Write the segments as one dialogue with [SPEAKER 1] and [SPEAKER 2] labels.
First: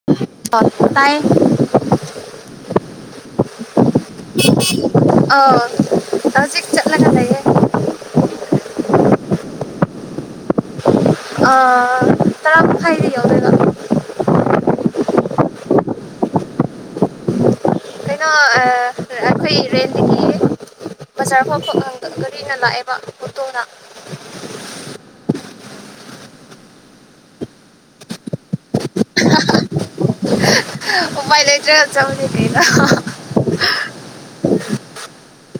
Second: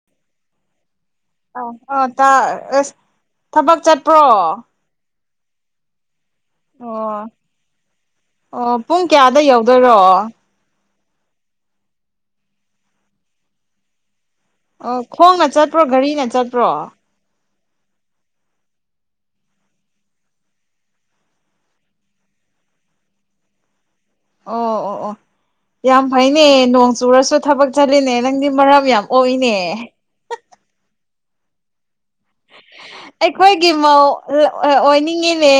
[SPEAKER 1] [inaudible] [unintelligible] ꯇꯥꯏꯌꯦ
[SPEAKER 2] ꯑꯥ ꯑꯥ ꯑꯁ ꯊꯕꯛ ꯆꯠꯇꯄ꯭ꯔꯣ
[SPEAKER 1] ꯑꯧ ꯍꯧꯖꯤꯛ ꯆꯠꯂꯀ
[SPEAKER 2] ꯑꯣ
[SPEAKER 1] ꯂꯩꯑꯌꯦ
[SPEAKER 2] ꯑꯣ ꯄꯨꯡ ꯀꯌꯥꯗ ꯌꯎꯗꯣꯏꯔꯣ
[SPEAKER 1] ꯑ ꯇꯔꯥ ꯃꯈꯥꯏꯗ ꯌꯧꯗꯣꯏꯔꯣ
[SPEAKER 2] ꯑꯣ ꯈꯣꯡꯅ ꯆꯠꯄ꯭ꯔꯣ ꯘꯔꯤꯅ ꯆꯠꯄ꯭ꯔꯣ
[SPEAKER 1] ꯀꯩꯅꯣ ꯑ ꯑꯩꯈꯣꯏ ꯔꯦꯟꯀꯤ ꯄꯤꯔꯦ ꯕꯖꯥꯔ ꯐꯥꯎ ꯈꫭꯡꯅ ꯒꯥꯔꯤꯅ ꯂꯥꯛꯑꯦꯕ ꯑꫭꯛꯇꯣꯅ
[SPEAKER 2] ꯑꯣ ꯑꯣ ꯑꯣ ꯌꯥꯝ ꯐꯩꯅꯦ ꯅꯣꯡ ꯆꯨꯔꯁꯨ ꯊꯕꯛ ꯆꯠꯂꯤꯅꯦ ꯅꯪꯗꯤ ꯃꯔꯝ ꯌꯥꯝ ꯑꯣꯏꯅꯦ
[SPEAKER 1] [unintelligible] ꯎꯄꯥꯏ ꯂꯩꯇ꯭ꯔꯒ ꯆꯠꯄꯅꯤ ꯀꯩꯅꫭ
[SPEAKER 2] ꯑꯩꯈꯣꯏꯒꯤ ꯃꯧ ꯑꯣꯏꯅꯤꯡꯉꯤꯅꯦ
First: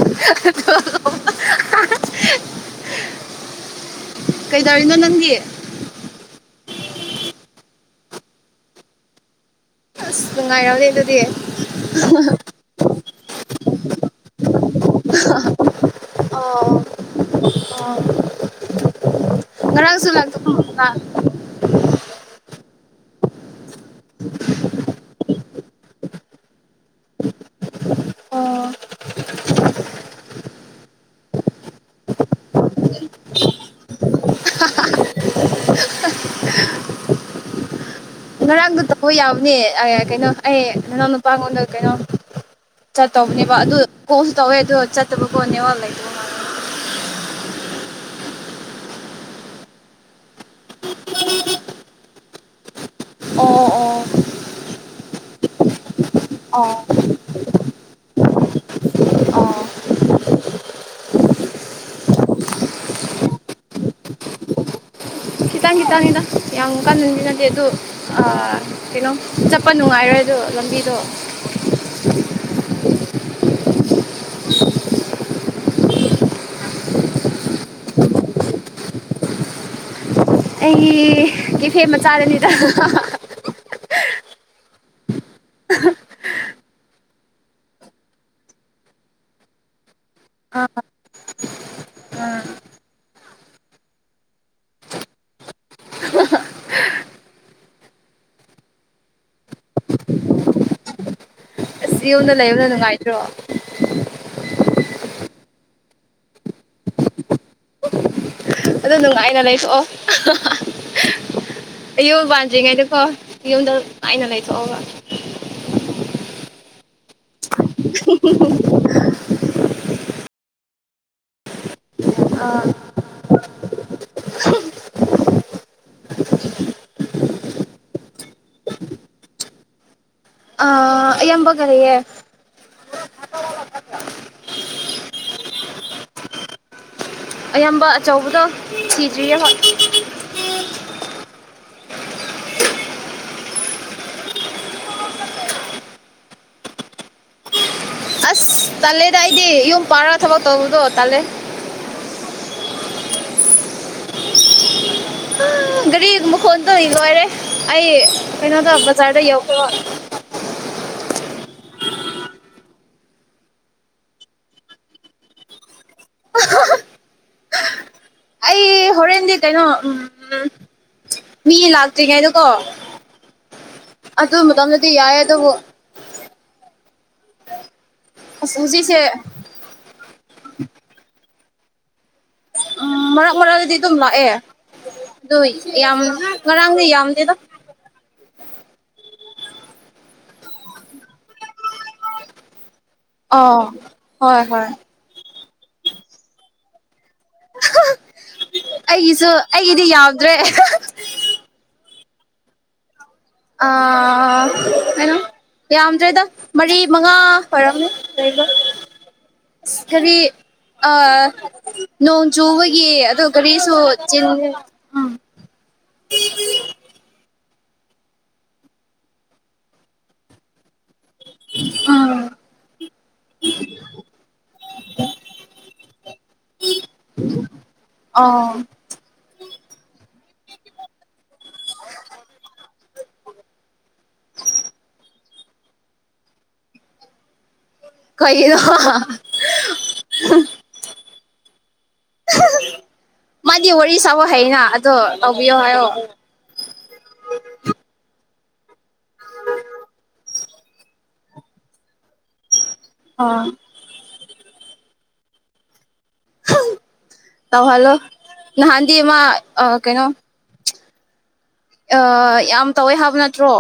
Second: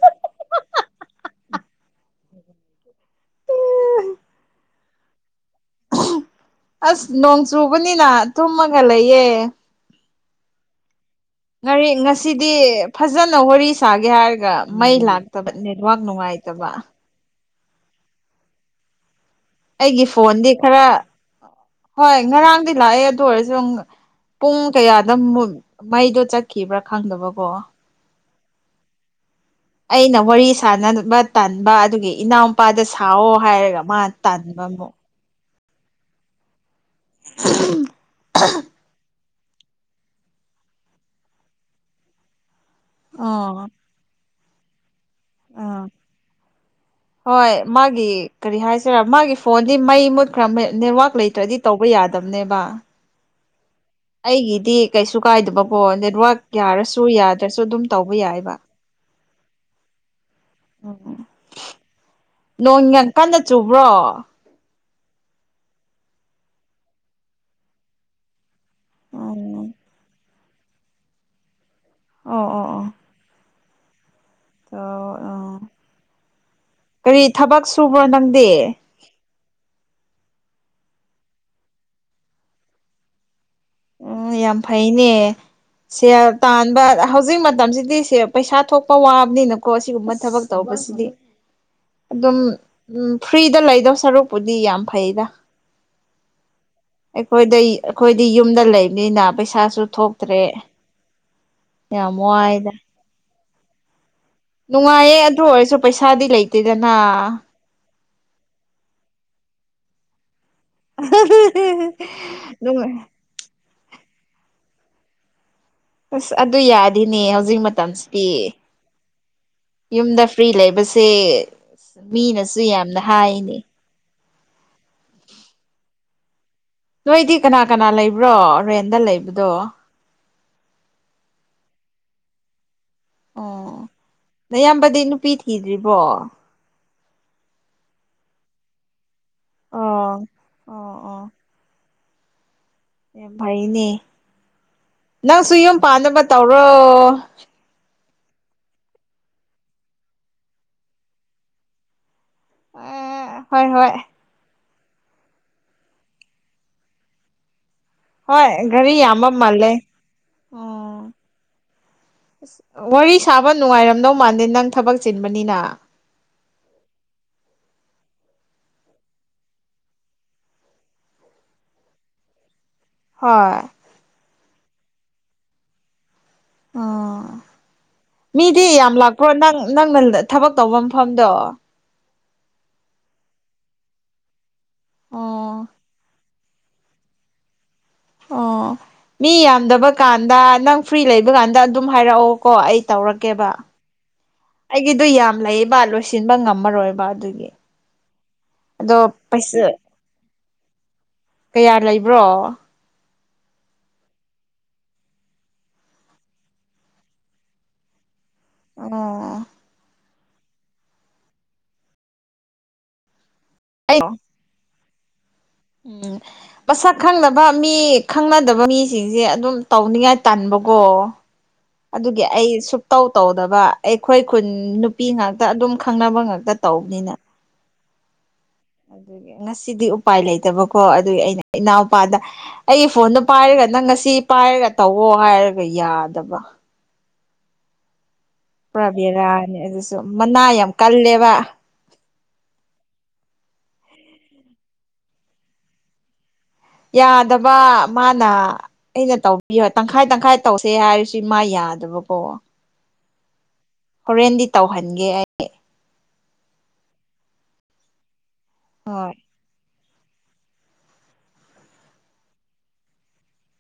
[SPEAKER 1] [unintelligible] ꯀꯩ ꯇꯧꯔꯤꯅꯣ ꯅꯪꯒꯤ
[SPEAKER 2] ꯑꯁ ꯅꯣꯡ ꯆꯨꯕꯅꯤꯅ ꯇꯨꯝꯃꯒ ꯂꯩꯌꯦ
[SPEAKER 1] ꯅꯨꯡꯉꯥꯏꯔꯥꯎꯅꯦ ꯑꯗꯨꯗꯤ
[SPEAKER 2] ꯉꯥꯔꯤ ꯉꯁꯤꯗꯤ ꯐꯖꯅ ꯋꯥꯔꯤ ꯁꯥꯒꯦ ꯍꯥꯏꯔꯒ ꯃꯩ ꯂꯥꯛꯇꯕ ꯅꯦꯠꯋꯥꯛ ꯅꯨꯡꯉꯥꯏꯇꯕ
[SPEAKER 1] ꯑꯣ [unintelligible]
[SPEAKER 2] ꯑꯩꯒꯤ
[SPEAKER 1] ꯉꯔꯥꯡꯁꯨ
[SPEAKER 2] ꯐꯣꯟꯗꯤ ꯈꯔ
[SPEAKER 1] ꯂꯥꯛꯇꯕ
[SPEAKER 2] ꯍꯣꯏ ꯉꯔꯥꯡꯗꯤ ꯂꯥꯛꯑꯦ ꯑꯗꯨ ꯑꯣꯏꯔꯁꯨ ꯄꯨꯡ ꯀꯌꯥꯗ ꯃꯩꯗꯣ ꯆꯠꯈꯤꯕ꯭ꯔꯥ ꯈꯪꯗꯕꯀꯣ
[SPEAKER 1] ꯑꯣ
[SPEAKER 2] ꯑꯩꯅ ꯋꯥꯔꯤ ꯁꯅꯕ ꯇꯥꯟꯕ ꯑꯗꯨꯒꯤ ꯏꯅꯥꯎꯨꯄꯥꯗ ꯁꯥꯑꯣ ꯍꯥꯏꯔꯒ ꯃꯥ ꯇꯥꯟꯕ ꯑꯃꯨꯛ [inaudible]
[SPEAKER 1] ꯉꯔꯥꯡꯗꯣ ꯇꯧꯕ ꯌꯥꯎꯕꯅꯦ ꯀꯩꯅꯣ ꯑꯩ ꯅꯅꯥꯎ ꯅꯨꯄꯥꯉꯣꯟꯗ ꯀꯩꯅꯣ ꯆꯠꯇꯧꯕꯅꯦꯕ
[SPEAKER 2] ꯑꯥ
[SPEAKER 1] ꯑꯗꯨ ꯀꯣꯟꯁꯨ ꯇꯧꯋꯦ ꯑꯗꯨ ꯆꯠꯇꯕ ꯀꯣ ꯅꯦꯠꯋꯥꯛ ꯂꯩꯇ
[SPEAKER 2] [unintelligible] ꯍꯣꯏ ꯃꯥꯒꯤ ꯀꯔꯤ ꯍꯥꯏꯁꯤꯔ ꯃꯥꯒꯤ ꯐꯣꯟꯗꯤ ꯃꯩ ꯃꯨꯠꯈ꯭ꯔꯕ ꯅꯦꯠꯋꯥꯛ ꯂꯩꯇ꯭ꯔꯗꯤ ꯇꯧꯕ ꯌꯥꯗꯕꯅꯦꯕ
[SPEAKER 1] ꯑꯣ ꯑꯣ
[SPEAKER 2] ꯑꯩꯒꯤꯗꯤ ꯀꯩꯁꯨ ꯀꯥꯏꯗꯕꯀꯣ ꯅꯦꯠꯋꯛ
[SPEAKER 1] ꯑꯣ
[SPEAKER 2] ꯌꯥꯔꯁꯨ ꯌꯥꯗ꯭ꯔꯁꯨ ꯑꯗꯨꯝ ꯇꯧꯕ ꯌꯥꯏꯕ ꯎꯝ ꯅꯣꯡ ꯌꯥꯝ ꯀꯟꯅ ꯆꯨꯕ꯭ꯔꯣ
[SPEAKER 1] ꯈꯤꯇꯪ ꯈꯤꯇꯪꯅꯤꯗ ꯌꯥꯝ ꯀꯟꯅꯗꯤꯅꯗꯦ ꯑꯗꯨꯗ ꯀꯩꯅꯣ ꯆꯠꯄ
[SPEAKER 2] ꯎꯝ
[SPEAKER 1] ꯅꯨꯡꯉꯥꯏꯔꯣꯏ ꯂꯝꯕꯤꯗ
[SPEAKER 2] ꯑꯣ ꯑꯣ ꯑꯣ ꯑ ꯑ ꯀꯔꯤ ꯊꯕꯛ ꯁꯨꯕ꯭ꯔꯣ ꯅꯪꯗꯤ
[SPEAKER 1] ꯑꯩꯒꯤ ꯀꯦꯐꯦ ꯃꯆꯥꯗꯅꯤ [unintelligible]
[SPEAKER 2] ꯎꯝ ꯌꯥꯝ ꯐꯩꯅꯦ ꯁꯦꯜ ꯇꯥꯟꯕ ꯍꯧꯖꯤꯛ ꯃꯇꯝꯁꯤꯗꯤ ꯁꯦ ꯄꯩꯁꯥ ꯊꯣꯛꯄ ꯋꯥꯕꯅꯤꯅꯀꯣ ꯑꯁꯤꯒꯨꯝꯕ ꯊꯕꯛ ꯇꯧꯕꯁꯤꯗꯤ ꯑꯗꯨꯝ ꯐ꯭ꯔꯤꯗ ꯂꯩꯗꯧ ꯁꯔꯨꯛꯄꯨꯗꯤ ꯌꯥꯝ ꯐꯩꯗ ꯑꯩꯈꯣꯏꯗ ꯑꯩꯈꯣꯏꯗꯤ ꯌꯨꯝꯗ ꯂꯩꯕꯅꯤꯅ ꯄꯩꯁꯥꯁꯨ ꯊꯣꯛꯇ꯭ꯔꯦ
[SPEAKER 1] ꯑꯁ
[SPEAKER 2] ꯌꯥꯝ
[SPEAKER 1] ꯌꯨꯝꯗ ꯂꯩꯕꯅ
[SPEAKER 2] ꯋꯥꯏꯗ
[SPEAKER 1] ꯅꯨꯡꯉꯥꯏꯗ꯭ꯔꯣ
[SPEAKER 2] ꯅꯨꯡꯉꯥꯏꯌꯦ ꯑꯗꯨ ꯑꯣꯏꯔꯁꯨ ꯄꯩꯁꯥꯗꯤ ꯂꯩꯇꯦꯗꯅ
[SPEAKER 1] ꯑꯗꯨ ꯅꯨꯡꯉꯥꯏꯅ ꯂꯩꯔꯣꯛꯑꯣ ꯑꯌꯨꯝ
[SPEAKER 2] ꯅꯨꯡꯉꯥꯏ
[SPEAKER 1] ꯄꯥꯟꯗ꯭ꯔꯤꯉꯩꯗꯀꯣ ꯌꯨꯝꯗ ꯅꯨꯉꯥꯏꯅ ꯂꯩꯥꯊꫭꯛꯑꫭꯕ
[SPEAKER 2] ꯑꯁ ꯑꯗꯨ ꯌꯥꯗꯤꯅꯦ ꯍꯧꯖꯤꯛ ꯃꯇꯝꯁꯤꯗꯤ ꯌꯨꯝꯗ ꯐ꯭ꯔꯤ ꯂꯩꯕꯁꯦ ꯃꯤꯅꯁꯨ ꯌꯥꯝꯅ ꯍꯥꯏꯅꯦ ꯅꯣꯏꯗꯤ ꯀꯅꯥ ꯀꯅꯥ ꯂꯩꯕ꯭ꯔꯣ ꯔꯦꯟꯗ ꯂꯩꯕꯗꯣ
[SPEAKER 1] ꯑ ꯌꯥꯝꯕꯒꯔꯤꯑꯦ
[SPEAKER 2] ꯑꯣꯌꯥꯝꯕꯗꯤ ꯅꯨꯄꯤ ꯊꯤꯗ꯭ꯔꯤꯕꯣ
[SPEAKER 1] ꯑꯌꯥꯝꯕ ꯑꯆꯧꯕꯗ ꯁꯤꯖꯔꯤ
[SPEAKER 2] ꯑꯣ ꯑꯣ ꯑꯣ ꯑꯥꯝ ꯐꯩꯅꯦ ꯅꯪꯁꯨ ꯌꯨꯝ ꯄꯥꯟꯅꯕ ꯇꯧꯔꯣ
[SPEAKER 1] ꯇꯂꯦꯗ ꯑꯩꯗꯤ ꯌꯨꯝ ꯄꯥꯔ ꯊꯕꯛ ꯇꯧꯕꯗꯣ ꯇꯜꯂꯦ
[SPEAKER 2] ꯑ ꯍꯣꯏ ꯍꯣꯏ
[SPEAKER 1] ꯒꯥꯔꯤꯒꯨꯝꯕ ꯐꯣꯟ ꯇꯧꯔꯤꯒ ꯋꯥꯔꯦ ꯑꯩ
[SPEAKER 2] ꯍꯣꯏ
[SPEAKER 1] ꯀꯩꯅꯣꯗ
[SPEAKER 2] ꯘꯔꯤ
[SPEAKER 1] ꯕꯖꯥꯔꯗ
[SPEAKER 2] ꯌꯥꯝꯕ
[SPEAKER 1] ꯌꯧꯈ꯭ꯔꯦꯕ.
[SPEAKER 2] ꯃꯥꯜꯂꯦ ꯑꯣ ꯑ ꯋꯥꯔꯤ ꯁꯥꯕ ꯅꯨꯡꯉꯥꯏꯔꯝꯗꯧ ꯃꯥꯥꯟꯗꯦ ꯅꯪ ꯊꯕꯛ ꯆꯤꯟꯕꯅꯤꯅ
[SPEAKER 1] ꯑꯩ ꯍꯣꯔꯦꯟ ꯀꯟꯗꯤ ꯀꯩꯅꯣ ꯎꯝ ꯃꯤ ꯂꯥꯛꯇ꯭ꯔꯤꯉꯩꯗ ꯀꯣ
[SPEAKER 2] ꯍꯣꯏ
[SPEAKER 1] ꯑꯗꯨ ꯃꯇꯝꯗꯗꯤ ꯌꯥꯏ ꯑꯗꯨꯕꯨ
[SPEAKER 2] ꯑꯣ
[SPEAKER 1] ꯑꯁ
[SPEAKER 2] ꯃꯤꯗꯤ ꯌꯥꯝ
[SPEAKER 1] ꯍꯧꯖꯤꯛꯁꯦ
[SPEAKER 2] ꯂꯥꯛꯄ꯭ꯔꯣ ꯅꯪ ꯅꯪꯅ ꯊꯕꯛ ꯇꯧꯕ ꯃꯐꯝꯗꯣ
[SPEAKER 1] ꯃꯔꯛ ꯃꯔꯛꯗꯤ ꯑꯗꯨꯝ ꯂꯥꯛꯑꯦ ꯑꯗꯨ
[SPEAKER 2] ꯑꯣ
[SPEAKER 1] ꯌꯥꯝ ꯉꯔꯥꯡꯗꯤ ꯌꯥꯝꯗꯦꯗ
[SPEAKER 2] ꯑꯣ ꯃꯤ ꯌꯥꯝꯗꯕ ꯀꯥꯟꯗ ꯅꯪ ꯐ꯭ꯔꯤ ꯂꯩꯕꯀꯥꯟꯗ ꯑꯗꯨꯝ ꯍꯥꯏꯔꯛꯑꯣ ꯀꯣ ꯑꯩ ꯇꯧꯔꯛꯀꯦꯕ
[SPEAKER 1] ꯑꯥ ꯍꯣꯏ ꯍꯣꯏ
[SPEAKER 2] ꯑꯩꯒꯤꯗꯨ ꯌꯥꯝ ꯂꯩꯌꯦꯕ ꯂꯣꯏꯁꯤꯟꯕ ꯉꯝꯃꯔꯣꯏꯕ ꯑꯗꯨꯒꯤ ꯑꯗꯣ
[SPEAKER 1] ꯑꯩꯒꯤꯁꯨ
[SPEAKER 2] ꯄꯩꯁꯥ
[SPEAKER 1] ꯑꯩꯒꯤꯗꯤ ꯌꯥꯎꯗ꯭ꯔꯦ
[SPEAKER 2] ꯀꯌꯥ ꯂꯩꯕ꯭ꯔꯣ
[SPEAKER 1] ꯑ ꯀꯩꯅꯣ ꯌꯥꯝꯗ꯭ꯔꯦꯗ ꯃꯔꯤ ꯃꯉꯥ ꯐꯔꯝꯅꯤ ꯕ
[SPEAKER 2] ꯑꯣ
[SPEAKER 1] ꯈꯔꯤ ꯑ ꯅꯣꯡ ꯆꯨꯕꯒꯤ ꯑꯣ ꯀꯔꯤꯁꯨ
[SPEAKER 2] ꯑꯩ
[SPEAKER 1] ꯆ
[SPEAKER 2] ꯎꯝ ꯃꯁꯛ ꯈꯪꯅꯕ ꯃꯤ ꯈꯪꯅꯗꯕ ꯃꯤꯁꯤꯡꯁꯦ ꯑꯗꯨꯝ ꯇꯧꯅꯤꯉꯥꯏ ꯇꯥꯟꯕꯀꯣ [unintelligible]
[SPEAKER 1] ꯎꯝ
[SPEAKER 2] ꯑꯗꯨꯒꯤ ꯑꯩ ꯁꯨꯇꯧ ꯇꯧꯗꯕ ꯑꯩꯈꯣꯏ ꯈꯨꯟ ꯅꯨꯄꯤ ꯉꯥꯛꯇ ꯑꯗꯨꯝ ꯈꯪꯅꯕ ꯉꯥꯛꯇ ꯇꯧꯕꯅꯤꯅ
[SPEAKER 1] ꯑ
[SPEAKER 2] ꯑꯗꯨꯒꯤ ꯉꯁꯤꯗꯤ ꯎꯄꯥꯏ ꯂꯩꯇꯕꯀꯣ ꯑꯗꯨꯒꯤ ꯑꯩꯅ ꯏꯅꯥꯎꯄꯥꯗ ꯑꯩꯒꯤ ꯐꯣꯟꯗꯨꯣ ꯄꯥꯏꯔꯒ ꯅꯪ ꯉꯁꯤ ꯄꯥꯏꯔꯒ ꯇꯧꯋꯣ ꯍꯥꯏꯔꯒ ꯌꯥꯗꯕ
[SPEAKER 1] ꯀꯩꯗ
[SPEAKER 2] ꯄꯨ꯭ꯔꯥ ꯕꯦꯔꯥꯅꯤ ꯑꯗꯨꯁꯨ ꯃꯅꯥ ꯌꯥꯝ ꯀꯜꯂꯦꯕ
[SPEAKER 1] ꯃꯥꯗꯤ ꯋꯥꯔꯤ ꯁꯥꯕ ꯍꯩꯅ ꯑꯗꯣ ꯇꯧꯕꯤꯌꯣ ꯍꯥꯏꯌꯣ
[SPEAKER 2] ꯌꯥꯗꯕ ꯃꯥꯅ ꯑꯩꯅ ꯇꯧꯕꯤꯌꯣ ꯇꯪꯈꯥꯏ-ꯇꯪꯈꯥꯏ ꯇꯧꯁꯦ ꯍꯥꯏꯔꯤꯁꯤ ꯃꯥ ꯌꯥꯗꯕꯀꯣ꯫
[SPEAKER 1] ꯑ꯫
[SPEAKER 2] ꯍꯣꯔꯦꯟꯗꯤ ꯇꯧꯍꯟꯒꯦ ꯑꯩ
[SPEAKER 1] ꯇꯧꯍꯜꯂꯣ ꯅꯍꯥꯟꯗꯤ
[SPEAKER 2] ꯍꯣꯏ
[SPEAKER 1] ꯃꯥ ꯑ ꯀꯩꯅꯣ ꯑ ꯌꯥꯝ ꯇꯧꯋꯦ ꯍꯥꯏꯕ ꯅꯠꯇ꯭ꯔꯣ꯫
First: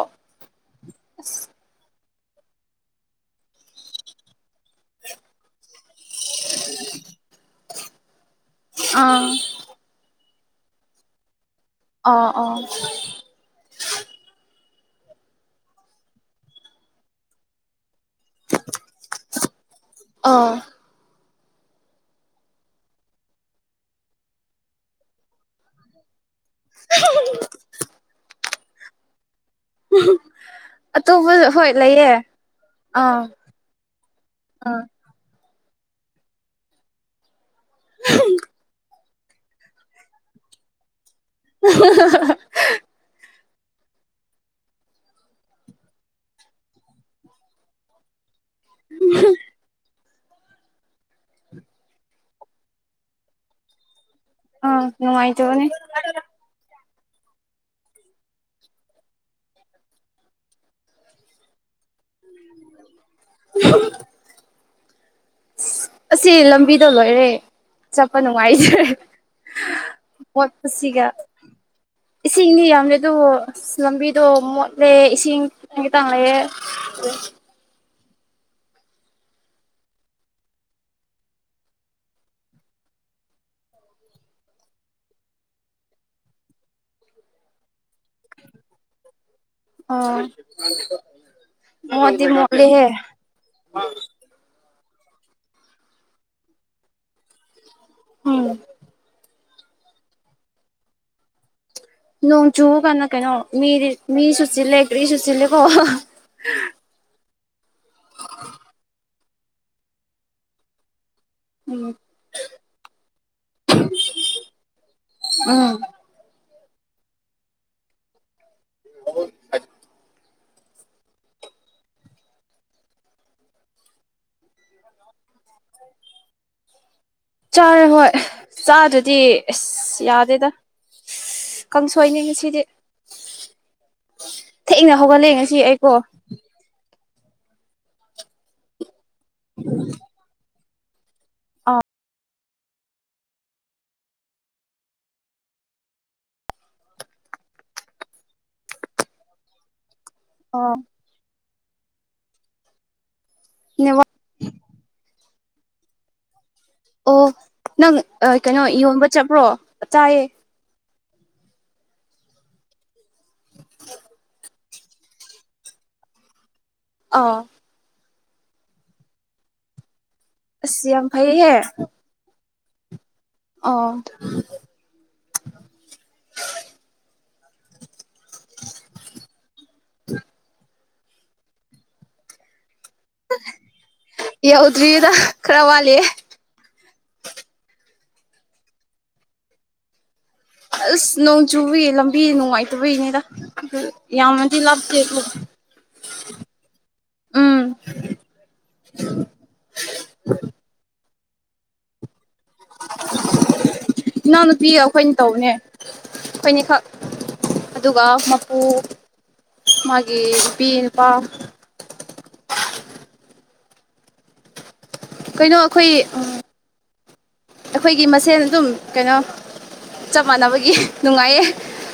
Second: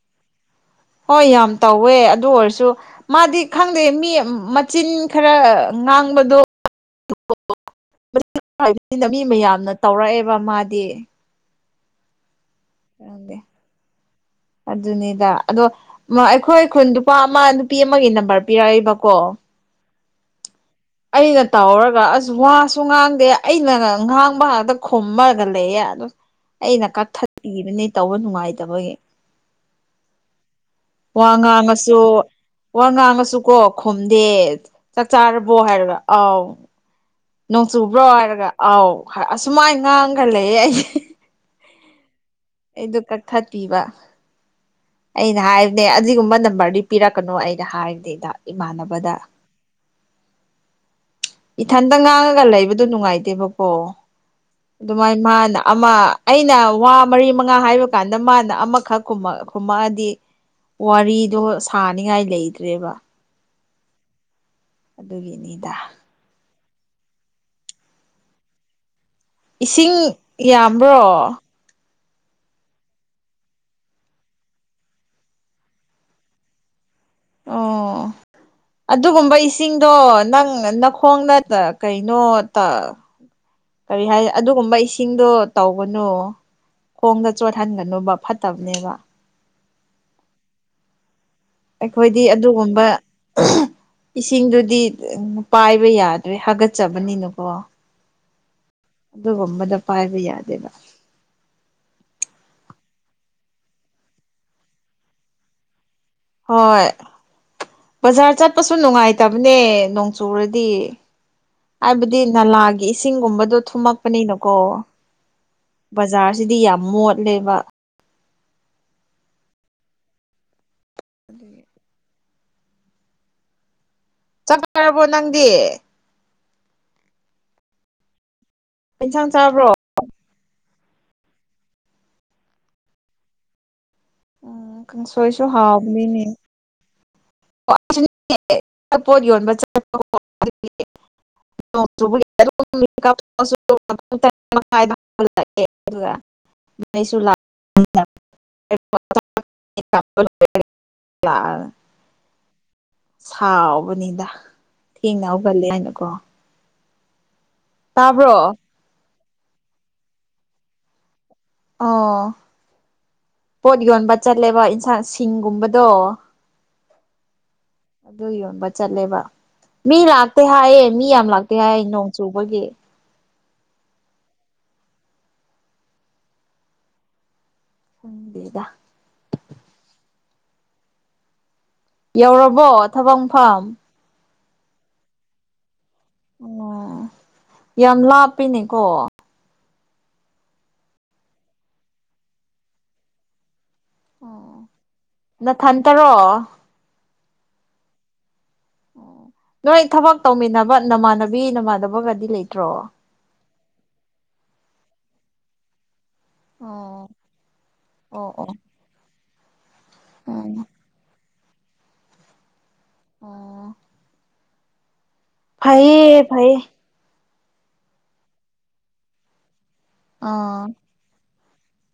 [SPEAKER 2] ꯍꯣꯏ ꯌꯥꯝ ꯇꯧꯋꯦ ꯑꯗꯨ ꯑꯣꯏꯔꯁꯨ ꯃꯥꯗꯤ ꯈꯪꯗꯦ ꯃꯤ ꯃꯆꯤꯟ ꯈꯔ ꯉꯥꯡꯕꯗꯣ ꯃꯤ
[SPEAKER 1] ꯑꯥ
[SPEAKER 2] ꯃꯌꯥꯝꯅ ꯇꯧꯔꯛꯑꯦꯕ ꯃꯥꯗꯤ꯫
[SPEAKER 1] ꯑꯥ ꯑꯥ
[SPEAKER 2] ꯈꯪꯗꯦ ꯑꯗꯨꯅꯤꯗ ꯑꯗꯣ ꯃ ꯑꯩꯈꯣꯏ ꯈꯨꯟ ꯅꯨꯄꯥ ꯑꯃ ꯅꯨꯄꯤ ꯑꯃꯒꯤ ꯅꯝꯕꯔ ꯄꯤꯔꯛꯏꯕꯀꯣ꯫
[SPEAKER 1] ꯑ꯫
[SPEAKER 2] ꯑꯩꯅ ꯇꯧꯔꯒ ꯑꯁ ꯋꯥꯁꯨ ꯉꯥꯡꯗꯦ ꯑꯩꯅ ꯉꯥꯡꯕ ꯉꯥꯛꯇ ꯈꯣꯝꯃꯒ ꯂꯩꯌꯦ ꯑ ꯑꯩꯅ ꯀꯛꯊꯄꯤꯕꯅꯤ ꯇꯧꯕ ꯅꯨꯡꯉꯥꯏꯇꯕꯒꯤ
[SPEAKER 1] ꯎꯝ
[SPEAKER 2] ꯋꯥ ꯉꯥꯡꯉꯁꯨ ꯋꯥ
[SPEAKER 1] ꯑꯥ
[SPEAKER 2] ꯉꯥꯡꯉꯁꯨ ꯀꯣ ꯈꯨꯝꯗꯦ ꯆꯥꯛ ꯆꯥꯔꯕꯣ ꯍꯥꯏꯔꯒ ꯑꯥꯎ ꯅꯣꯡ ꯆꯨꯕ꯭ꯔꯣ ꯍꯥꯏꯔꯒ ꯑꯥꯎ ꯑꯁꯨꯃꯥꯏꯅ ꯉꯥꯡꯒ ꯂꯩꯌꯦ ꯑꯩ
[SPEAKER 1] ꯑ
[SPEAKER 2] ꯑꯩꯗꯨ ꯀꯛꯊꯠꯄꯤꯕ ꯑꯩꯅ ꯍꯥꯏꯕꯅꯦ ꯑꯗꯨꯒꯨꯝꯕ ꯅꯝꯕꯔꯗꯤ ꯄꯤꯔꯛꯀꯅꯨ ꯑꯩꯅ ꯍꯥꯏꯕꯅꯦꯗ ꯏꯃꯥꯟꯅꯕꯗ ꯏꯊꯟꯇ ꯉꯥꯡꯑꯒ ꯂꯩꯕꯗꯣ ꯅꯨꯡꯉꯥꯏꯇꯦꯕꯀꯣ
[SPEAKER 1] ꯑꯥ
[SPEAKER 2] ꯑꯗꯨꯃꯥꯏ ꯃꯥꯅ
[SPEAKER 1] ꯅꯨꯡꯉꯥꯏꯇꯕꯅꯦ
[SPEAKER 2] ꯑꯃ ꯑꯩꯅ ꯋꯥ ꯃꯔꯤ ꯃꯉꯥ ꯍꯥꯏꯕ ꯀꯥꯟꯗ ꯃꯥꯅ ꯑꯃꯈꯛꯀꯨꯝꯑ ꯈꯨꯝꯃꯛꯑꯗꯤ ꯋꯥꯔꯤꯗꯣ ꯁꯥꯅꯤꯉꯥꯏ ꯂꯩꯇ꯭ꯔꯦꯕ꯫
[SPEAKER 1] [unintelligible]
[SPEAKER 2] ꯑꯗꯨꯒꯤꯅꯤꯗ꯫
[SPEAKER 1] ꯑꯁꯤ ꯂꯝꯕꯤꯗꯣ ꯂꯣꯏꯔꯦ ꯆꯠꯄ ꯅꯨꯡꯉꯥꯏꯇꯔꯦ
[SPEAKER 2] ꯏꯁꯤꯡ ꯌꯥꯝꯕ꯭ꯔꯣ
[SPEAKER 1] [inaudible] ꯏꯁꯤꯡꯗꯤ ꯌꯥꯝꯗꯦ ꯑꯗꯨꯕꯨ ꯂꯝꯕꯤꯗꯣ ꯃꯣꯠꯂꯦ ꯏꯁꯤꯡ ꯈꯤꯇꯪ ꯈꯤꯇꯪ ꯂꯩꯌꯦ꯫ [unintelligible]
[SPEAKER 2] ꯑꯣ꯫ ꯑꯗꯨꯒꯨꯝꯕ ꯏꯁꯤꯡꯗꯣ ꯅꯪ ꯅꯈꯣꯡꯗ ꯇ ꯀꯩꯅꯣ ꯇ ꯀꯔꯤ ꯍꯥꯏ ꯑꯗꯨꯒꯨꯝꯕ ꯏꯁꯤꯡꯗꯣ ꯇꯧꯒꯅꯨ꯫ ꯈꯣꯡꯗ ꯆꯣꯠꯍꯟꯒꯅꯨꯕ ꯐꯠꯇꯕꯅꯦꯕ
[SPEAKER 1] ꯑ꯫
[SPEAKER 2] ꯑꯩꯈꯣꯏꯗꯤ ꯑꯗꯨꯒꯨꯝꯕ꯫ [unintelligible] ꯏꯁꯤꯡꯗꯨꯗꯤ ꯄꯥꯏꯕ ꯌꯥꯗ꯭ꯔꯦ ꯍꯥꯒꯠꯆꯕꯅꯤꯅꯀꯣ꯫
[SPEAKER 1] ꯍꫭꯏ꯫
[SPEAKER 2] ꯑꯗꯨꯒꯨꯝꯕꯗ ꯄꯥꯏꯕ ꯌꯥꯗꯦꯕ꯫
[SPEAKER 1] ꯅꯣꯡꯆꯨꯕꯀꯥꯟꯗ ꯀꯩꯅꯣ ꯃꯤꯗꯤ ꯃꯤꯁꯨ ꯆꯤꯜꯂꯦ ꯀ꯭ꯔꯤ ꯁꯨ ꯆꯤꯜꯂꯦꯀꯣ꯫
[SPEAKER 2] ꯍꯣꯏ ꯕꯖꯥꯔ ꯆꯠꯄꯁꯨ ꯅꯨꯡꯉꯥꯏꯇꯕꯅꯦ ꯅꯣꯡ ꯆꯨꯔꯗꯤ ꯍꯥꯏꯕꯗꯤ ꯅꯂꯥꯒꯤ ꯏꯁꯤꯡꯒꯨꯝꯕꯗꯣ ꯊꯨꯝꯃꯛꯄꯅꯤꯅꯀꯣ
[SPEAKER 1] ꯎꯝ
[SPEAKER 2] ꯕꯖꯥꯔꯁꯤꯗꯤ ꯌꯥꯝ ꯃꯣꯠꯂꯦꯕ꯫
[SPEAKER 1] [unintelligible]
[SPEAKER 2] ꯑꯗꯨꯒꯤ ꯆꯥꯛ ꯆꯥꯔꯕꯣ ꯅꯪꯗꯤ꯫
[SPEAKER 1] ꯆꯥꯔ ꯍꯣꯏ ꯆꯥꯗ꯭ꯔꯗꯤ
[SPEAKER 2] ꯌꯦꯟꯁꯥꯡ ꯆꯥꯕ꯭ꯔꯣ
[SPEAKER 1] ꯑꯁ ꯌꯥꯗꯦꯗ꯫ ꯁ ꯀꯥꯡꯁꯣꯏꯅꯤ ꯉꯁꯤꯗꯤ꯫
[SPEAKER 2] ꯎꯝ
[SPEAKER 1] ꯊꯦꯡꯅ ꯍꯧꯒꯠꯂꯦ
[SPEAKER 2] ꯀꯥꯡꯁꯣꯏꯁꯨ
[SPEAKER 1] ꯉꯁꯤ ꯑꯩꯀꯣ꯫
[SPEAKER 2] ꯍꯥꯎꯕꯅꯤꯅꯦ [unintelligible] ꯄꯣꯠ ꯌꯣꯟꯕ ꯆꯠ꯫ [unintelligible] [unintelligible] [unintelligible] [unintelligible]
[SPEAKER 1] ꯑꯣ꯫
[SPEAKER 2] [unintelligible]
[SPEAKER 1] ꯅꯦꯠꯋꯥꯛ
[SPEAKER 2] ꯁꯥꯎꯕꯅꯤꯗ ꯊꯦꯡꯅ ꯍꯧꯒꯠꯂꯦ ꯍꯥꯏꯅꯀꯣ꯫
[SPEAKER 1] ꯑꯣ ꯅꯪ ꯑ
[SPEAKER 2] ꯇꯥꯕ꯭ꯔꯣ
[SPEAKER 1] ꯀꯩꯅꯣ ꯌꯣꯟꯕ ꯆꯠꯄ꯭ꯔꯣ ꯆꯥꯏꯌꯦ
[SPEAKER 2] ꯑꯣ꯫ ꯄꯣꯠ ꯌꯣꯟꯕ ꯆꯠꯂꯦꯕ ꯏꯟꯁꯥꯡ ꯁꯤꯡꯒꯨꯝꯕꯗꯣ꯫
[SPEAKER 1] ꯑꯥ
[SPEAKER 2] ꯑꯗꯨ ꯌꯣꯟꯕ ꯆꯠꯂꯦꯕ ꯃꯤ ꯂꯥꯛꯇꯦ ꯍꯥꯏꯌꯦ
[SPEAKER 1] ꯑꯁ
[SPEAKER 2] ꯃꯤ ꯌꯥꯝ
[SPEAKER 1] ꯐꯩꯍꯦ
[SPEAKER 2] ꯂꯥꯛꯇꯦ ꯍꯥꯏ ꯅꯣꯡ ꯆꯨꯕꯒꯤ
[SPEAKER 1] ꯑ
[SPEAKER 2] ꯈꯪꯗꯦꯗ ꯌꯧꯔꯕꯣ ꯊꯕꯛ ꯃꯐꯝ
[SPEAKER 1] ꯌꯥꯎꯗ꯭ꯔꯤꯌꯦꯗ ꯈꯔ ꯋꯥꯠꯂꯤꯌꯦ
[SPEAKER 2] ꯑꯣ ꯌꯥꯝ ꯂꯥꯞꯄꯤꯅꯦꯀꯣ
[SPEAKER 1] ꯑꯁ ꯅꯣꯡ ꯆꯨꯕꯒꯤ ꯂꯝꯕꯤ ꯅꯨꯡꯉꯥꯏꯇꯕꯒꯤꯅꯦꯗ ꯑꯗꯨ꯫ ꯌꯥꯝꯅꯗꯤ
[SPEAKER 2] ꯑꯣ
[SPEAKER 1] ꯂꯥꯞꯇꯦꯗꯨ
[SPEAKER 2] ꯅꯊꯟꯇꯔꯣ
[SPEAKER 1] ꯎꯝ꯫
[SPEAKER 2] ꯑꯣ ꯅꯣꯏ ꯊꯕꯛ ꯇꯧꯃꯤꯟꯅꯕ ꯅꯃꯥꯟꯅꯕꯤ ꯅꯃꯥꯟꯅꯕꯒꯗꯤ ꯂꯩꯇ꯭ꯔꯣ꯫
[SPEAKER 1] [unintelligible] ꯏꯅꯥꯎꯅꯨꯄꯤ ꯑꯩꯈꯣꯏꯅ ꯇꯧꯕꯅꯦ꯫ ꯈꯣꯏꯅꯤꯈꯛ
[SPEAKER 2] ꯑꯣ
[SPEAKER 1] ꯑꯗꯨꯒ
[SPEAKER 2] ꯑꯣ ꯑꯣ
[SPEAKER 1] ꯃꯄꯨ ꯃꯥꯒꯤ
[SPEAKER 2] ꯎꯝ
[SPEAKER 1] ꯅꯨꯄꯤ ꯅꯨꯄꯥ
[SPEAKER 2] ꯑꯣ꯫
[SPEAKER 1] ꯀꯩꯅꯣ ꯑꯩꯈꯣꯏ
[SPEAKER 2] ꯐꯩꯌꯦ
[SPEAKER 1] ꯎꯪ
[SPEAKER 2] ꯐꯩꯌꯦ
[SPEAKER 1] ꯑꯩꯈꯣꯏꯒꯤ ꯃꯁꯦꯟ ꯑꯗꯨꯝ ꯀꯩꯅꯣ ꯆꯞ
[SPEAKER 2] ꯑꯥ
[SPEAKER 1] ꯃꯥꯟꯅꯕꯒꯤ ꯅꯨꯡꯉꯥꯏꯌꯦ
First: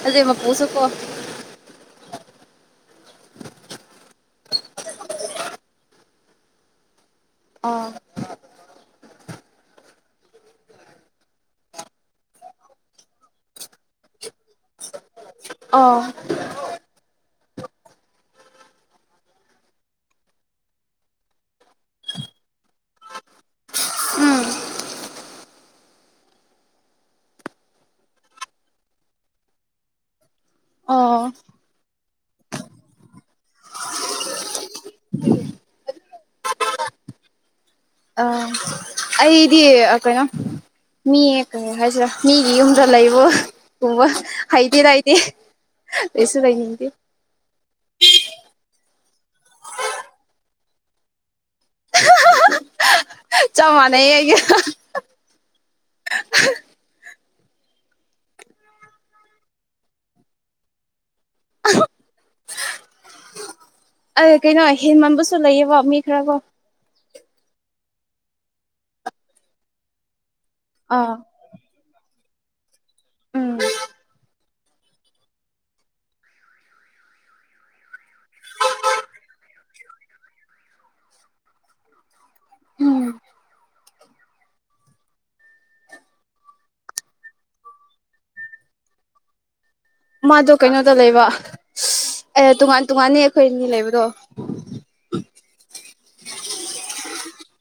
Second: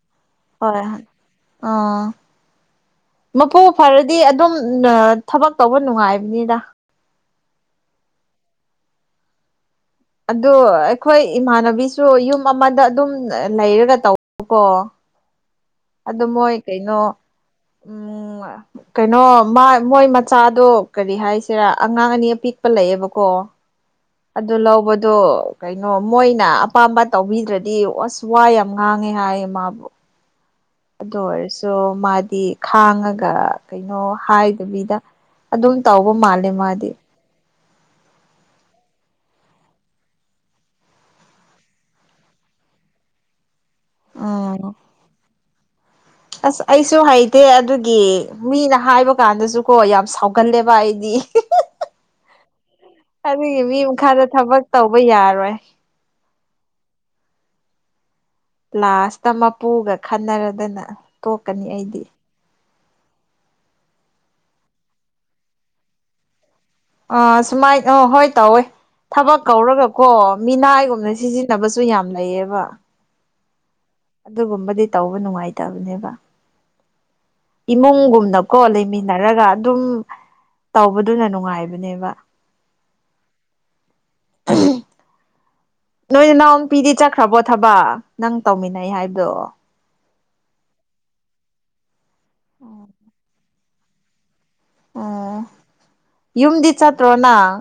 [SPEAKER 1] ꯑꯗꯨꯏ ꯃꯄꯨꯁꯨꯀꯣ
[SPEAKER 2] ꯍꯣꯏ- ꯍꯣꯏ ꯑ ꯃꯄꯨ ꯐꯔꯗꯤ ꯑꯗꯨꯝ ꯊꯕꯛ ꯇꯧꯕ ꯅꯨꯡꯉꯥꯏꯕꯅꯤꯗ
[SPEAKER 1] ꯑ
[SPEAKER 2] ꯑꯗꯨ ꯑꯩꯈꯣꯏ ꯏꯃꯥꯟꯅꯕꯤꯁꯨ ꯌꯨꯝ ꯑꯃꯗ ꯑꯗꯨꯝ ꯂꯩꯔꯒ ꯇꯧꯕꯀꯣ
[SPEAKER 1] ꯑꯣ
[SPEAKER 2] ꯑꯗ ꯃꯣꯏ ꯀꯩꯅꯣ ꯎꯝ ꯀꯩꯅꯣ ꯃꯣꯏ ꯃꯆꯥꯗꯣ ꯀꯔꯤ ꯍꯥꯏꯁꯤꯔꯥ ꯑꯉꯥꯡ ꯑꯅꯤ ꯑꯄꯤꯛꯄ ꯂꯩꯑꯦꯕꯀꯣ
[SPEAKER 1] ꯎꯝ
[SPEAKER 2] ꯑꯗꯨ ꯂꯧꯕꯗꯣ ꯀꯩꯅꯣ ꯃꯣꯏꯅ ꯑꯄꯥꯝꯕ ꯇꯧꯕꯤꯗ꯭ꯔꯗꯤ ꯑꯁ ꯋꯥꯏ ꯌꯥꯝ ꯉꯥꯡꯉꯦ ꯍꯥꯏꯌꯦ ꯃꯥꯕꯨ ꯑꯗꯨ
[SPEAKER 1] ꯑꯣ
[SPEAKER 2] ꯑꯣꯏꯔꯁꯨ ꯃꯥꯗꯤ ꯈꯥꯡꯉꯒ ꯀꯩꯅꯣ ꯍꯥꯏꯗꯕꯤꯗ ꯑꯗꯨꯝ ꯇꯧꯕ ꯃꯥꯜꯂꯦ ꯃꯥꯗꯤ
[SPEAKER 1] ꯑ ꯑꯩꯗꯤ ꯀꯩꯅꯣ ꯃꯤ ꯀ ꯍꯥꯏꯁꯤꯔꯥ ꯃꯤꯒꯤ ꯌꯨꯝꯗ ꯂꯩꯕ ꯕ
[SPEAKER 2] ꯎꯝ
[SPEAKER 1] ꯍꯩꯇꯦꯗꯥ ꯑꯩꯗꯤ ꯂꯩꯁꯨ
[SPEAKER 2] ꯑꯁ
[SPEAKER 1] ꯂꯩꯅꯤꯡꯗꯦ
[SPEAKER 2] ꯑꯩꯁꯨ ꯍꯩ ꯇꯦ ꯑꯗꯨꯒꯤ ꯃꯤꯅ ꯍꯥꯏꯕ ꯀꯥꯟꯗꯁꯨꯀꯣ ꯌꯥꯝ ꯁꯥꯎꯒꯜꯂꯦꯕ ꯑꯩꯗꯤ ꯑꯗꯨꯒꯤ
[SPEAKER 1] ꯆꯞ
[SPEAKER 2] ꯃꯤ
[SPEAKER 1] ꯃꯥꯟꯅꯩꯌꯦ
[SPEAKER 2] ꯃꯈꯥꯗ
[SPEAKER 1] ꯑꯩꯒ
[SPEAKER 2] ꯊꯕꯛ ꯇꯧꯕ ꯌꯥꯔꯣꯏ ꯂꯥꯁꯇ ꯃꯄꯨꯒ ꯈꯟꯅꯔꯗꯅ ꯇꯣꯛꯀꯅꯤ ꯑꯩꯗꯤ
[SPEAKER 1] ꯑ ꯀꯩꯅꯣ ꯍꯦꯟꯃꯟꯕꯁꯨ ꯂꯩꯌꯦꯕ ꯃꯤ ꯈꯔꯀꯣ
[SPEAKER 2] ꯑ ꯁꯨꯃꯥꯏꯅ ꯑ ꯍꯣꯏ ꯇꯧꯋꯦ ꯊꯕꯛ ꯀꯧꯔꯒꯀꯣ ꯃꯤꯅꯥꯏꯒꯨꯝꯅ
[SPEAKER 1] ꯑꯥ
[SPEAKER 2] ꯁꯤꯖꯤꯟꯅ ꯁꯅꯕꯁꯨ ꯌꯥꯝ ꯂꯩꯌꯦꯕ
[SPEAKER 1] ꯎꯝ
[SPEAKER 2] ꯑꯗꯨꯒꯨꯝꯕꯗꯤ ꯇꯧꯕ ꯅꯨꯡꯉꯥꯏꯇꯕꯅꯦꯕ ꯏꯃꯨꯡꯒꯨꯝꯅꯀꯣ ꯂꯩꯃꯤꯟꯅꯔꯒ ꯑꯗꯨꯝ ꯇꯧꯕꯗꯨꯅ ꯅꯨꯡꯉꯥꯏꯕꯅꯦꯕ
[SPEAKER 1] ꯎꯝ
[SPEAKER 2] ꯎꯝ ꯅꯣꯏ ꯅꯅꯥꯎ ꯄꯤꯗꯤ ꯆꯠꯈ꯭ꯔꯕꯣ ꯊꯕꯛ ꯅꯪ ꯇꯧꯃꯤꯟꯅꯩ ꯍꯥꯏꯕꯗꯣ
[SPEAKER 1] ꯃꯥꯗꯣ ꯀꯩꯅꯣꯗ ꯂꯩꯕ ꯑꯦ ꯇꯣꯉꯥꯟ ꯇꯣꯉꯥꯟꯅꯤ ꯑꯩꯈꯣꯏ ꯑꯅꯤ ꯂꯩꯕꯗꯣ
[SPEAKER 2] ꯑꯣ ꯌꯨꯝꯗꯤ ꯆꯠꯇ꯭ꯔꯣ ꯅꯥꯡ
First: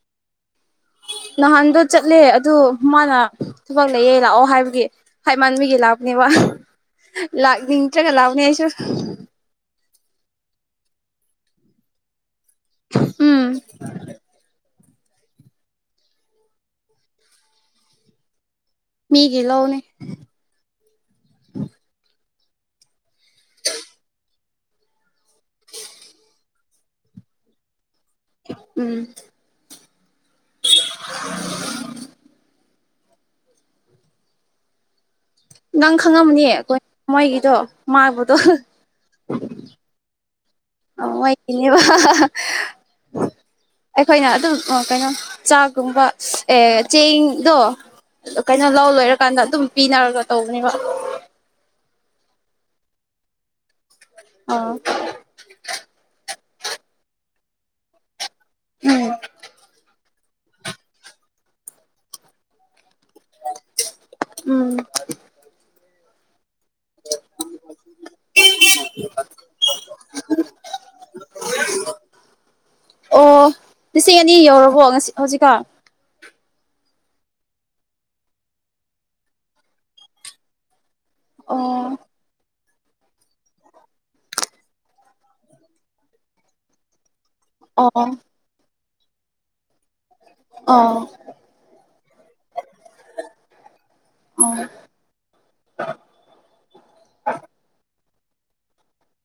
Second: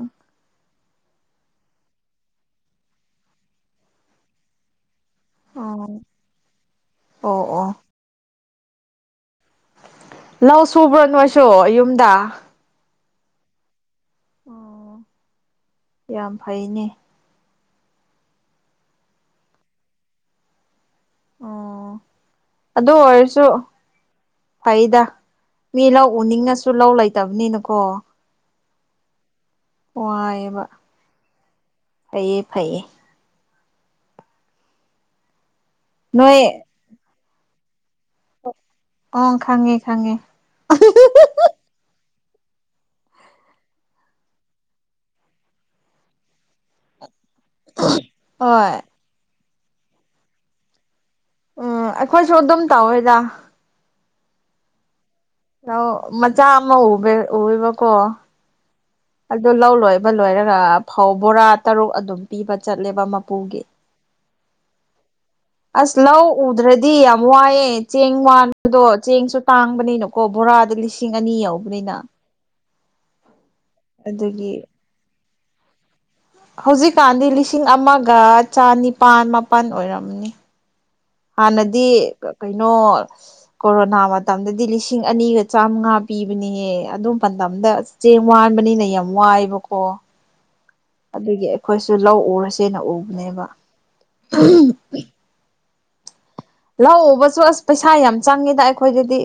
[SPEAKER 1] ꯅꯍꯥꯟꯗꯣ ꯆꯠꯂꯦ ꯑꯗꯨ ꯃꯥꯅ ꯊꯕꯛ ꯂꯩꯌꯦ ꯂꯥꯛꯑꯣ ꯍꯥꯏꯕꯒꯤ ꯍꯥꯏ ꯃꯥꯟꯕꯤꯒꯤ
[SPEAKER 2] ꯑꯣ
[SPEAKER 1] ꯂꯥꯛꯅꯦ ꯋꯥ
[SPEAKER 2] ꯑꯣ ꯑꯣ
[SPEAKER 1] ꯂꯥꯛꯅꯤꯡꯗ꯭ꯔꯒ ꯂꯥꯛꯅꯦ ꯑꯩꯁꯨ
[SPEAKER 2] ꯂꯧ ꯁꯨꯕ꯭ꯔꯣ ꯅꯣꯏꯁꯨ ꯌꯨꯝꯗ
[SPEAKER 1] ꯎꯝ
[SPEAKER 2] ꯌꯥꯝ ꯐꯩꯅꯦ
[SPEAKER 1] ꯃꯤꯒꯤ ꯂꯎꯅꯦ
[SPEAKER 2] ꯑꯣ ꯑꯗꯨ ꯑꯣꯏꯔꯁꯨ ꯐꯩꯗ ꯃꯤ ꯂꯧ ꯎꯅꯤꯡꯉꯁꯨ ꯂꯧ ꯂꯩꯇꯕꯅꯤꯅꯀꯣ
[SPEAKER 1] ꯎꯝ
[SPEAKER 2] ꯋꯥꯢꯕ ꯐꯩꯌꯦ ꯐꯩꯌꯦ
[SPEAKER 1] ꯅꯪ
[SPEAKER 2] ꯅꯣꯏ
[SPEAKER 1] ꯈꯪꯡꯉꯝꯅꯤ ꯃꯣꯏꯒꯤꯗꯣ ꯃꯥꯟꯕꯗꯣ
[SPEAKER 2] ꯑꯣ ꯈꯪꯉꯦ-ꯈꯪꯉꯦ
[SPEAKER 1] ꯑꯅꯦꯕ ꯑꯩꯈꯣꯏꯅ ꯑꯗꯨꯝ ꯀꯩꯅꯣ ꯆꯥꯒꯨꯝꯕ ꯑꯦ ꯆꯦꯡꯗꯣ ꯀꯩꯅꯣ
[SPEAKER 2] ꯍꯣꯏ
[SPEAKER 1] ꯂꯧ ꯂꯣꯏꯔꯀꯥꯟꯗ ꯑꯗꯨꯝ ꯄꯤꯅꯔꯒ ꯇꯧꯕꯅꯦꯕ
[SPEAKER 2] ꯎꯝ ꯑꯩꯈꯣꯏꯁꯨ ꯑꯗꯨꯝ ꯇꯧꯋꯦꯗ
[SPEAKER 1] ꯑ
[SPEAKER 2] ꯃꯆꯥ ꯑꯃ ꯎꯏꯕ-ꯎꯏꯕꯀꯣ ꯑꯗꯨ ꯂꯧ ꯂꯣꯏꯕ ꯂꯣꯏꯔꯒ ꯐꯧ ꯕꯣꯔꯥ ꯇꯔꯨꯛ ꯑꯗꯨꯝ ꯄꯤꯕ ꯆꯠꯂꯦꯕ ꯃꯄꯨꯒꯤ
[SPEAKER 1] ꯎꯝ
[SPEAKER 2] ꯑꯁ ꯂꯧ ꯎꯗ꯭ꯔꯗꯤ ꯌꯥꯝ ꯋꯥꯏꯑꯦ ꯆꯦꯡ ꯃꯥꯟꯕꯗꯣ ꯆꯦꯡꯁꯨ ꯇꯥꯡꯕꯅꯤꯅꯀꯣ ꯕꯣꯔꯥꯗ ꯂꯤꯁꯤꯡ ꯂꯤꯁꯤꯡ ꯑꯅꯤ ꯌꯥꯎꯕꯅꯤꯅ
[SPEAKER 1] ꯑꯣ ꯂꯤꯁꯤꯡ ꯑꯅꯤ
[SPEAKER 2] ꯑꯗꯨꯒꯤ
[SPEAKER 1] ꯌꯧꯔꯕꯣ ꯉꯁꯤ ꯍꯧꯖꯤꯛꯀ
[SPEAKER 2] ꯍꯧꯖꯤꯛꯀꯥꯟꯗꯤ ꯂꯤꯁꯤꯡ ꯑꯃꯒ ꯆꯅꯤꯄꯥꯜ ꯃꯥꯄꯜ ꯑꯣꯏꯔꯝꯅꯤ
[SPEAKER 1] ꯑꯣ
[SPEAKER 2] ꯍꯥꯟꯅꯗꯤ ꯀꯩꯅꯣ ꯀꯣꯔꯣꯅꯥ ꯃꯇꯝꯗꯗꯤ ꯂꯤꯁꯤꯡ ꯑꯅꯤꯒ ꯆꯥꯝꯃꯉꯥ ꯄꯤꯕꯅꯦꯍꯦ ꯑꯗꯨꯝ ꯄꯥꯟꯗꯕ
[SPEAKER 1] ꯑꯣ
[SPEAKER 2] ꯆꯦꯡ ꯋꯥꯟꯕꯅꯤꯅ ꯌꯥꯝ ꯋꯥꯏꯕꯀꯣ
[SPEAKER 1] ꯑꯥ
[SPEAKER 2] ꯑꯗꯨꯒꯤ ꯑꯩꯈꯣꯏꯁꯨ ꯂꯧ ꯎꯔꯁꯦꯅ ꯎꯕꯅꯦꯕ
[SPEAKER 1] ꯑꯣ
[SPEAKER 2] ꯂꯧꯎꯕꯁꯨ ꯑꯁ ꯄꯩꯁꯥ ꯌꯥꯝ ꯆꯪꯉꯤꯗ ꯑꯩꯈꯣꯏꯗꯗꯤ